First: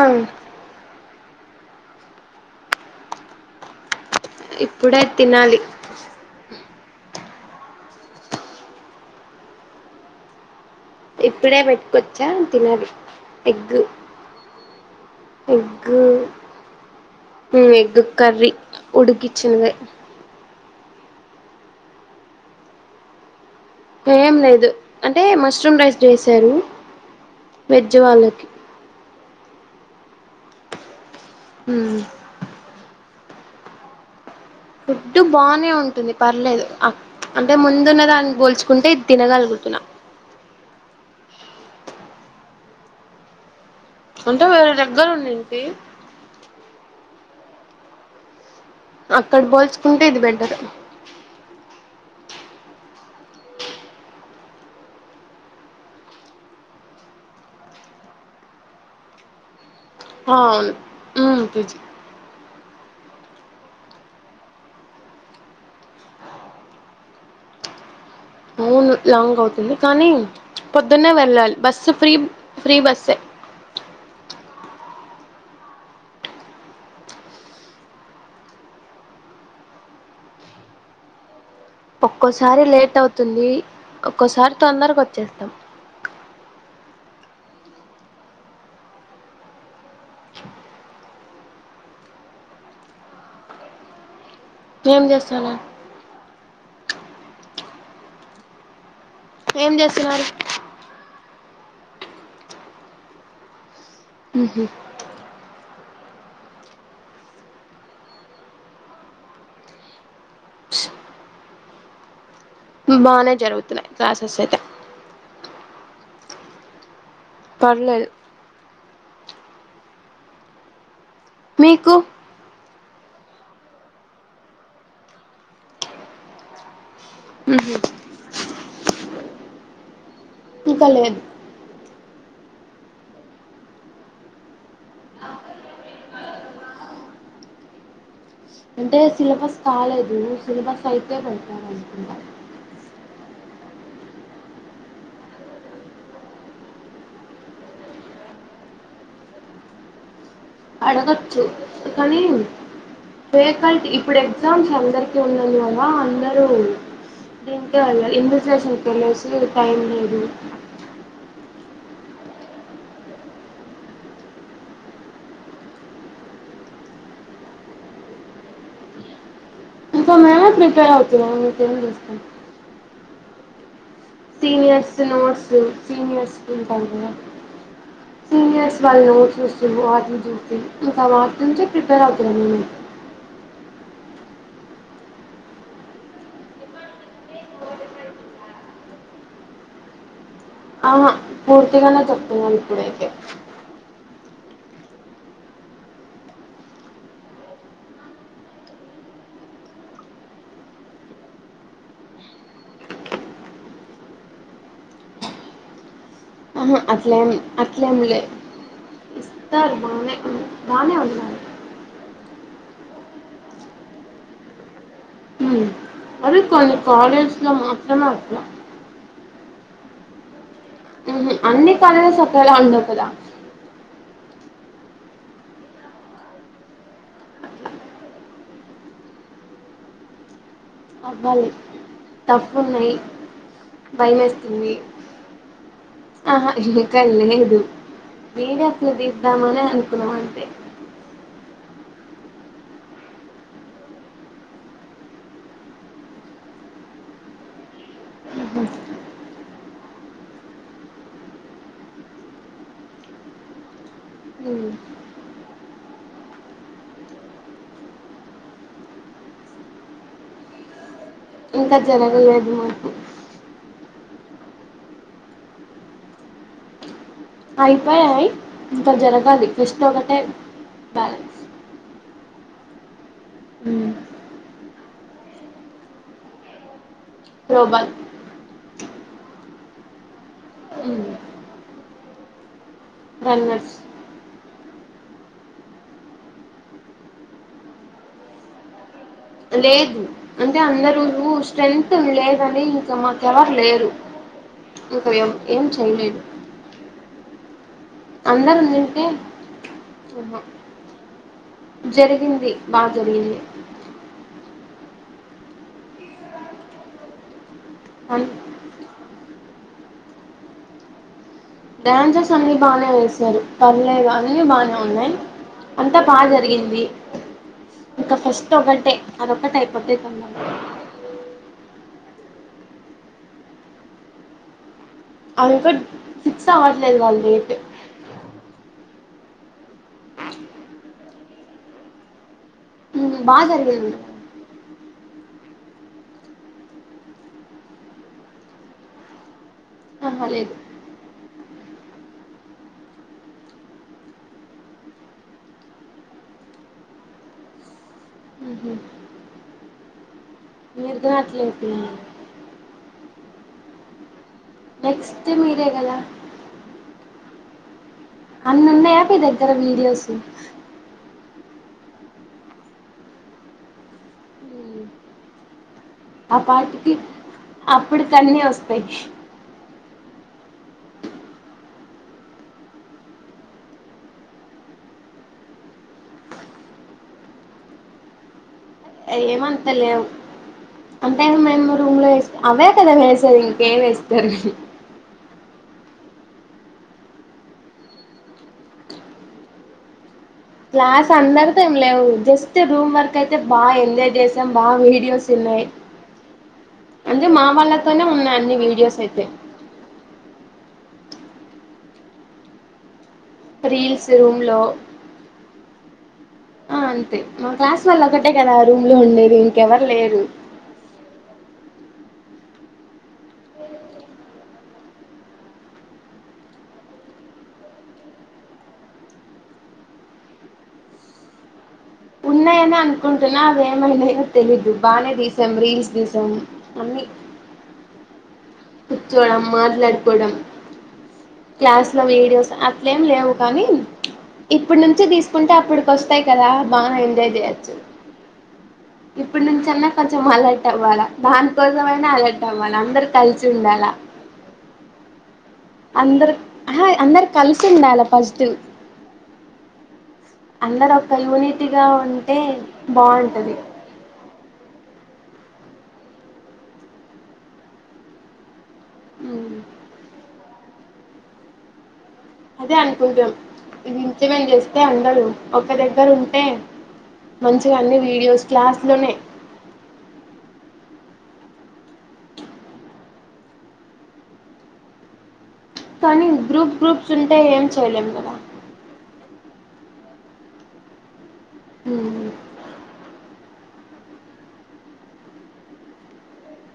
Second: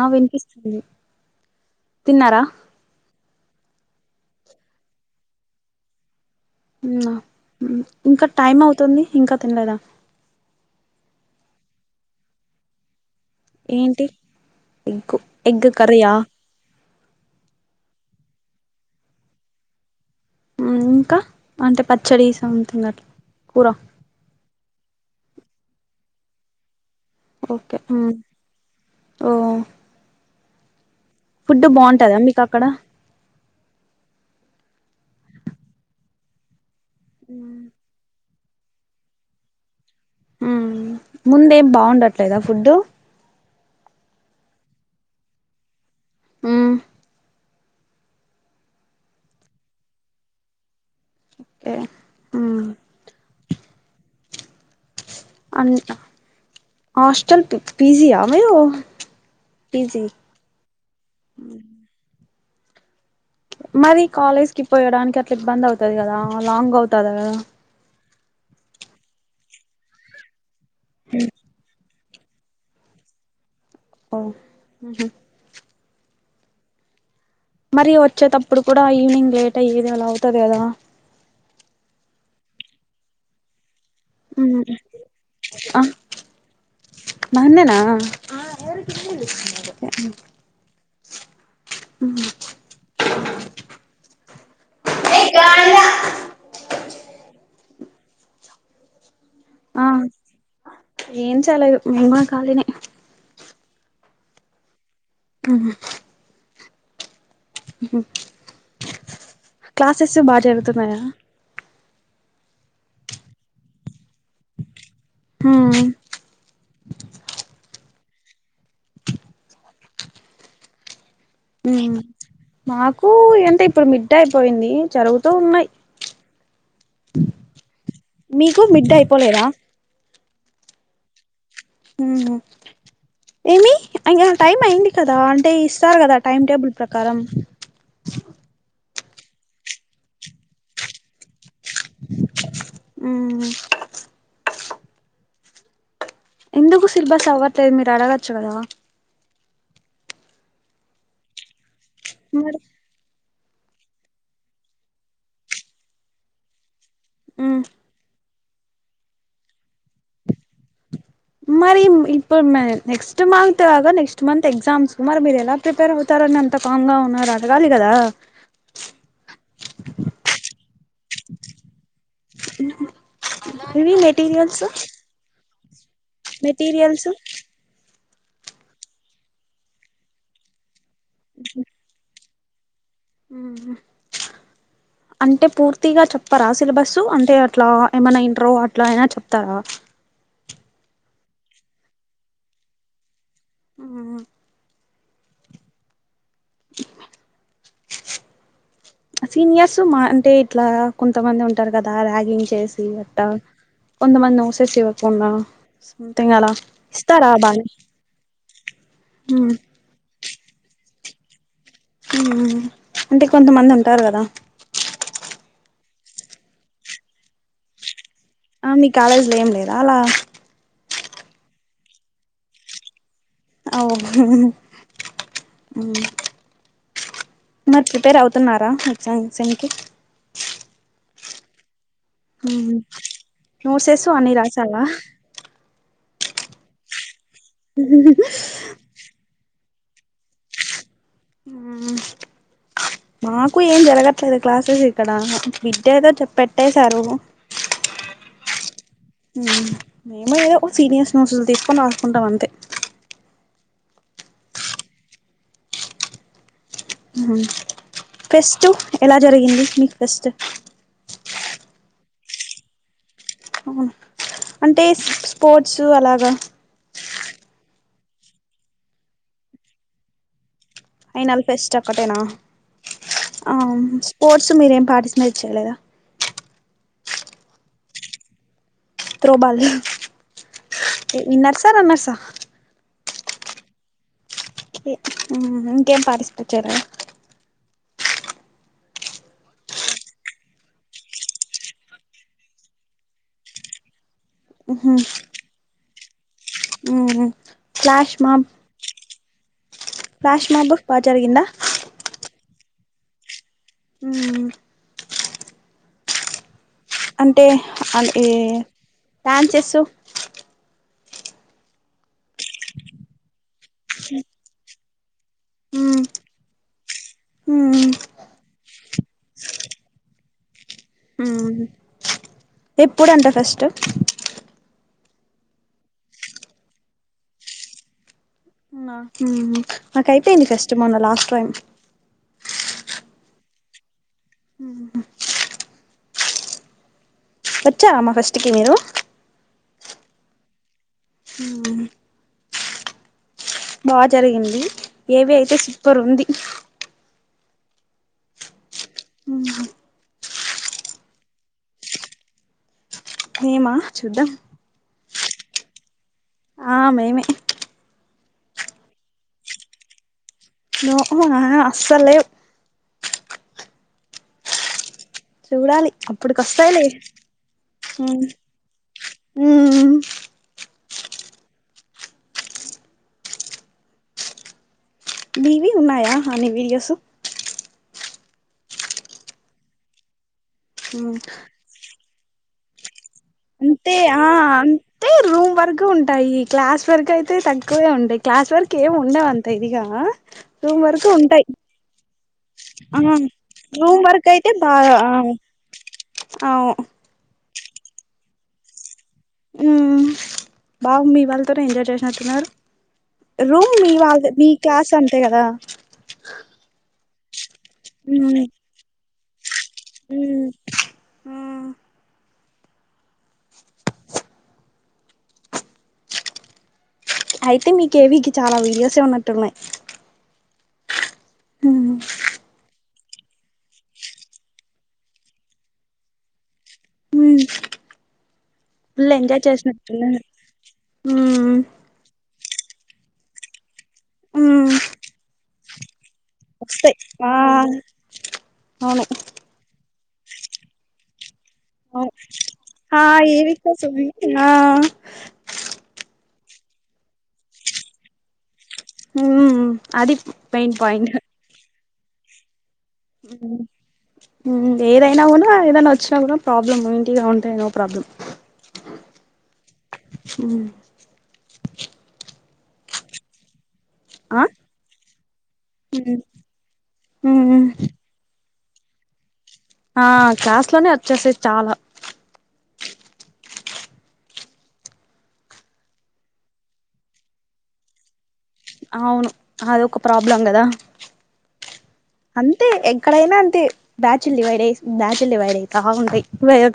ఆ వినిపిస్తుంది తిన్నారా ఇప్పుడై తినాలి ఇంకా టైమ్ అవుతుంది ఇంకా తినలేదా ఇప్పుడే పెట్టుకొచ్చా అని తినాలి ఎగ్ ఏంటి ఎగ్గు ఎగ్ ఎగ్గు్ కర్రీయా ఎగ్ కరీ ఉడుకి చినద ఇంకా అంటే పచ్చడి సంతంగ్ అట్లా కూర ఏం లేదు అంటే మష్రూమ్ రైస్ చేసారు ఓకే ఓ ఫుడ్ బాగుంటదా మీకు అక్కడ ఫుడ్ బానే ఉంటుంది పర్లేదు అంటే ముందున్న దానికి పోల్చ నుకుంటే తినగలుగుతున్నాం ముందేం బాగుండట్లేదా ఫుడ్డు అంటే వేర దగ్గర ఉండ ఇంటి ఆ అక్కడ పోల్చుకుంటే ఇది బెటర్ ఓకే హ్మ్మ్ అ హాస్టల్ ప పిజయ మీరు పీజీ అ అవును పిజి మరి కాలేజ్ కి పోయడానికి అట్లా ఇబ్బంద అవుతుది కదా లాంగ్ అవుతదా కదా అవును లాంగ్ అవుతుంది కానీ పొద్దున్నే వెళ్ళాలి బస్ స ఫ్రీ ఫ్రీ బస్ ఓహ మరి వచ్చేటప్పుడు కూడా ఈవినింగ్ లేట్ అయ్యేది వేళ అవుతది కదా ఒక్కోసారి లేట్ అవుతుంది ఒక్కోసారి మ్మ్ తొందరగా వచ్చేస్తాం మహన్ననా [inaudible] [inaudible] అ ఏ చేస్తున్నా ఏం ఆ చేస్తున్నారు ఏం చెయ్యాలే ఇంక మేము కాలినే హ్మ్మ్ ఆ [inaudible] క్లాసెస్ బాగా జరుగుతున్నాయా బానే జరుగుతున్నాయి క్లాసెస్ అయితే ఆ పర్లేదు [inaudible] మీకు మాకు ఏంటే ఇప్పుడు మిడ్డ అయిపోయింది జరుగుతూ ఉన్నాయి ఉహు [inaudible] మీకు మిడ్ అయిపోలేదా ఇంకా లేదు ఉ ఏమి అ టైం అయింది కదా అంటే ఇస్తారు కదా టైమ్ టేబుల్ ప్రకారం [inaudible] అంటే సిలబస్ కాలేదు సిలబస్ అయితే అనుకుంటా ఉ ఎందుకు సిల్బస్ అవ్వట్లేదు మీరు అడగచ్చు కదా అడగచ్చు కానీ మరి వేహకల్ట్ ఇప్పుడు ఎగ్జామ్స్ అందరికి ఉన్న కదా అందరూ మ్మ్ [unintelligible] టైం లేదు మరి ఇప్పుడు నెక్స్ట్ మంత్ గా నెక్స్ట్ మంత్ ఎగ్జామ్స్ మరి మీరు ఎలా ప్రిపేర్ అవుతారన్న ఎంత కామ్ గా ఉన్నారు అడగాలి కదా ఇకా మేమే ప్రిపేర్ అతున్నా తె మెటీరియల్స్ సీనియర్ స్కూల్ కా మెటీరియల్స్ సీనియర్స్ వాళ్ళను చూస్తూ వాటిని చూస్త ఇంకవాటి నుంచి ప్రిపేర్ అవుతున్నాను ఉ [inaudible] అంటే పూర్తిగా చెప్పరా సిలబస్సు అంటే అట్లా ఏమైనా ఇంటర్ అట్లా అయినా చెప్తారా ఆహా పూర్తిగానే చెప్తున్నాను ఇప్పుడయితే ఆ [inaudible] సీనియర్స్ మా అంటే ఇట్లా కొంతమంది ఉంటారు కదా ర్యాగింగ్ చేసి అట్ట కొంతమంది ఉసేచ్చ వకున్నా ఆహా అట్లేం అట్లేమ్లే ఇస్తరు బానే బానే ఉ అంటే కొంతమంది ఉంటారు కదా ఉమ్ అదే కొన్ని కాలేజ్ లో మాత్రమే అ ఆ మీ కాలేజ్లో ఏం లేదా అలా ఉహు అన్ని కాలేజ్ లు ఒకేలా ఉండవు కదా [inaudible] మరి ప్రిపేర్ అవుతున్నారా ఎగ్జామ్స్ కి అవ్వాలి తప్పు ఉన్నాయి నోట్సెస్ అన్ని భయమేస్తుంది రాసావా అహా ఇంకా లేదు మీర అసలు తీద్దామని అనుకున్నాం అంతే ఊమ్ మాకు ఏం జరగట్లేదు క్లాసెస్ ఇక్కడ విద్యతో పెట్టేశారు మ్ మేముయ్యో సీనియర్స్ నోట్స్ తీసుకొని రాసుకుంటాం అంతే ఫెస్ట్ ఎలా జరిగింది మీకు ఫెస్ట్ ఇంకా జరగలేదు మాకు అంటే స్పోర్ట్సు అలాగా అయిపోయాయి ఇంకా జరగాలి ఫెస్ట్ ఒకటే బ్యాలెన్స్ అయినళ్ ఫెస్ట్ ఒక్కటేనా ఆ స్పోర్ట్స్ మీరేం పార్టిసిపేట్ చేయలేదా త్రోబాల్ త్రో బాల్ విన్నర్సా రన్నర్సా రన్నర్స్ ఇ ఆ ఇంకేం పార్టిసిపెట్ చేయరా లేదు అంటే అందరు స్ట్రెంత్ లేదని ఇంక మాకెవరు లేరు ఇక ఏం ఏం చెయలేం ఉ ఫ్లాష్ మాప్ ఉండింటే ఆహా ఫ్లాష్ మాప్ బా జరిగిందా బా జరిగింది ఊ అంటే అన్ ఇ డాన్సెస్ డాన్సర్స్ అన్ని బానే వేసారు పర్లేదు అన్ని బాగనే ఉన్నాయి అంతా బాగ జరిగింది ఇంకా ఫస్ట్ ఒకటే అదొకటి అయిపోతే ఎప్పుడంట ఫెస్ట్ అన్ గుడ్ ఫిక్స్ అవ్వట్లేదు వాళ్ళు డేట్ అవునా మాకు అయిపోయింది ఫెస్ట్ మొన్న లాస్ట్ టైం ఉ బాగ జరిగింది వచ్చార మా ఫెస్ట్కి మీరు అహ లేదు బా జరిగింది ఏవి అయితే సూపర్ ఉంది మీతోనే అట్లే చెప్పినంది మేమా చూద్దాం ఇస్తే మీరే గదా ఆ మేమే అన్నీ ఉన్నయా మీ దగ్గర వీడియోస్ నో హునా అస్సలేవ్ చూడాలి ఆ అప్పుడుకి వస్తాయిలే పాటికి ఊ అప్పటికన్నీ వస్తాయి ఊమ్ కిటికీ సౌండ్ మీవి ఉన్నాయా అన్ని వీడియోస్ ఏమంత లేవు అంతే ఏ మేము రూమ్ లో వేసింది అవే కదా వేసి ఇంకేం అంతే ఆ ఇస్తారు అంతే రూమ్ వర్క్ ఉంటాయి క్లాస్ వర్క్ అయితే తక్కువే ఉంటాయి క్లాస్ వర్క్ ఏమి ఉండవు అంత ఇదిగా రూమ్ వరకు క్లాస్ ఉంటాయి అందరితో ఏం లేవు జస్ట్ రూమ్ ఆ వర్క్ అయితే బాగా రూమ్ ఎంజాయ్ చేసాం బాగా వీడియోస్ [unintelligible] అ ఉ వాళ్లతోనే ఉన్నాయి అన్ని వీడియోస్ అయితే ఉమ్ బాగు మీ వాళ్ళతోనే ఎంజాయ్ చేసినట్టున్నారు రూమ్ మీ రీల్స్ వాళ్ళ రూమ్ మీ లో క్లాస్ అంతే కదా ఆ అంతే మా క్లాస్ వళ్ళ ఉమ్ ఒకటే కదా రూమ్ లో ఉండేది ఇంకాఎవరు లేరు ఉమ్ ఉమ్ అయితే కె. వికి చాలా వీడియోస్ ఉన్నట్టు ఉన్నాయి ఉమ్ ఉన్నాయని అనుకుంటున్నా అద ఏమైనాయో తెలీదు బాగానే తీసాం రీల్స్ తీసాం అన్ని ఉమ్ ఫుల్ కూర్చోడం ఎంజాయ్ చేసినట్టున్నారు మాట్లాడుకోవడం ఉమ్ క్లాస్ లో వీడియోస్ ఆ అట్లే లేవు కానీ ఉమ్ ఇప్పుడు నుంచి తీసుకుంటే అప్పటికి వస్తాయి కదా బాగా ఎంజాయ్ చెయ్యొచ్చు అవునే ఇప్పుడు నుంచి అన్నా కొంచెం అలర్ట్ అవ్వాలా దానికోసం ఐన అవును అలర్ట్ అవ్వాలి ఆ అందరు కలిసి ఏవి ఉండాల కోసమే ఆ అందరు ఆహా అందరు కలిసి ఉండాల ఫస్ట్ ఉ ఊ అది మెయిన్ పాయింట్ గా ఉంటే బాగుంటది ఉ ఉమ్ ఏరైనావును కా ఏదైనా వచ్చినా కూడా ప్రాబ్లం ఇంటిగా ఉంటాయి నో ప్రాబ్లం ఉ ఉహ్ అదే అనుకుంటాం ఇజమెం ఆ చేస్తే అండరు ఒక దగ్గర ఉంటే ఉమ్ ఉమ్ మంచిగా అన్ని వీడియోస్ క్లాస్ లోనే ఆ క్లాస్ లోనే వచ్చేసే చాలా కానీ గ్రూప్ గ్రూప్స్ ఉంటే ఏం చెయలేం కదా అవును అదొక్క ప్రాబ్లం కదా మ్ అంతే ఎక్కడైనా అంతే బ్యాచ్ల్ డివైడ్ అ బ్యాచ్లు డివైడ్ అవుతా ఉంటాయి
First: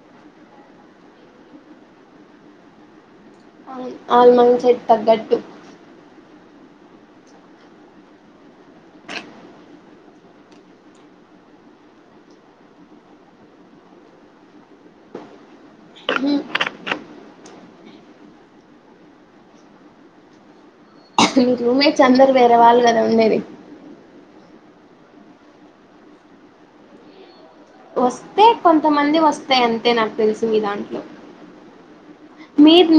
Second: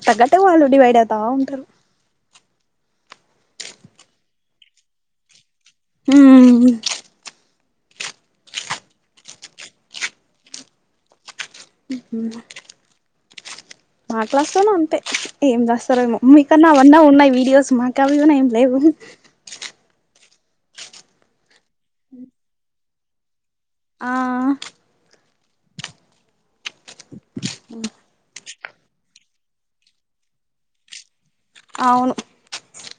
తగ్గట్టు వాళ్ళు డివైడ్ అవుతా ఉంటారు ఆ ఆన్లైన్ సెట్ తగ్గట్టు ఉమ్ ఉ మాట్లాడతాను అంతే ఏం రాస్ వస్తారేమో ఉమ్. మీ కన్నా అవన్న ఉన్నాయి వీడియోస్ మాకు అవివన్నా ఏం లేవు మీరు రూమ్మేట్స్ అందరు వేరే వాళ్ళు కదా ఉండేది ఆ వస్తే కొంతమంది వస్తాయి అంతే నాకు తెలుసు మీ దాంట్లో అవును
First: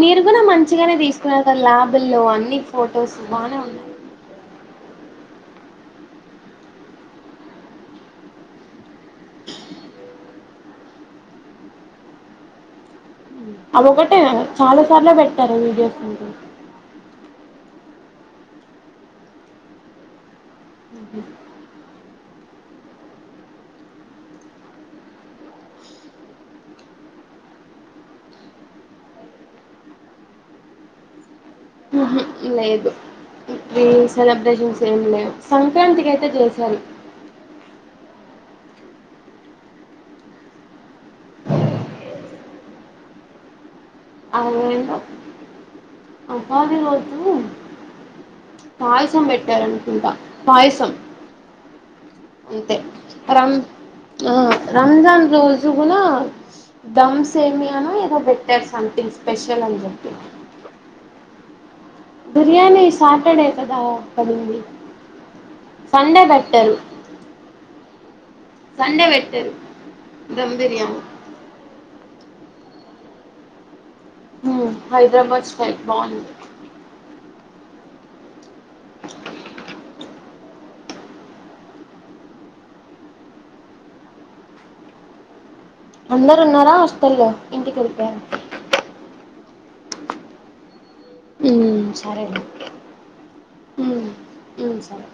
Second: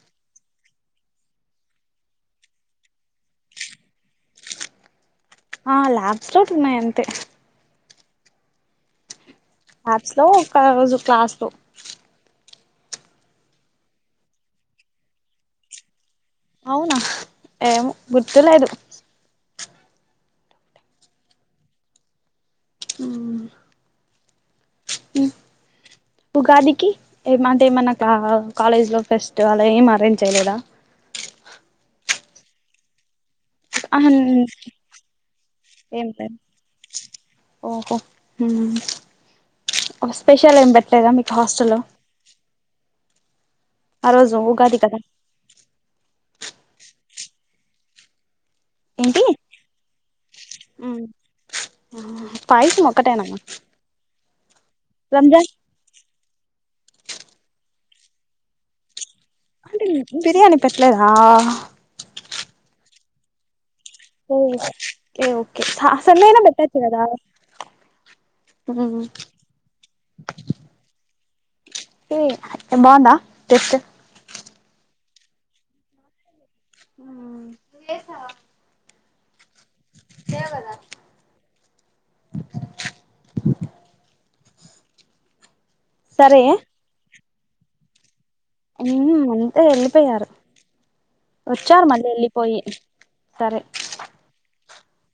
మీరు కూడా మంచిగానే తీసుకున్నారు కదా ల్యాబుల్లో అన్ని ఫొటోస్ బాగా ఉన్నాయి ఆ ల్యాబ్స్ లో ఉన్నాయి అంతే యాప్స్ లో ఒక రోజు క్లాస్ లో అ ఒకటే చాలా సార్లు పెట్టారు వీడియోస్ మీరు అవునా ఏమో గుర్తులేదు ఉగాదికి ఏమంటే ఏమన్నా కా కాలేజ్ లో ఫస్ట్ ఆలా ఎం అరేంజ్ చేయలేదా ఉహు లేదు ఇప్పుడు ఆహా సెలబ్రేషన్స్ ఏమి లేవు ఏం సంక్రాంతికి అయితే చేసారు మ్మ్ స్పెషల్ ఏం పెట్టలేదా మీకు హాస్టల్లో ఆ రోజు ఉగాది కదా ఉప్మా తిని వచ్చింది పాయసం ఏంటి పెట్టారనుకుంటా పాయసం అంతే పాయసం ఒకటేనమ్మా రం రంజాన్ రోజు కూడా దమ్ సేమను ఏదో పెటర్ సొమెథింగ్ అంటే బిర్యానీ పెట్టలేదా బిర్యానీ సాటర్డే కదా పడింది ఓకే ఓకే సండే అయినా పెట్టారు పెట్టచ్చు కదా సండే పెట్టిర్రూ దమ్ బిర్యానీ ఉమ్ బాగుందా టేస్ట్ హుం హైదరాబాద్ స్టైల్ బాగుంది మ్మ్ మీరు చేస్తారా అంతే కదా అందరు సరే ఉన్నారా హస్టల్లో ఇంటికి వెళ్ళపోయారా ఉమ్ అంత వెళ్ళిపోయారు వచ్చారు ఉమ్ మళ్ళీ వెళ్ళి సరేలే పోయి సరే ఉమ్ ఉమ్ సరే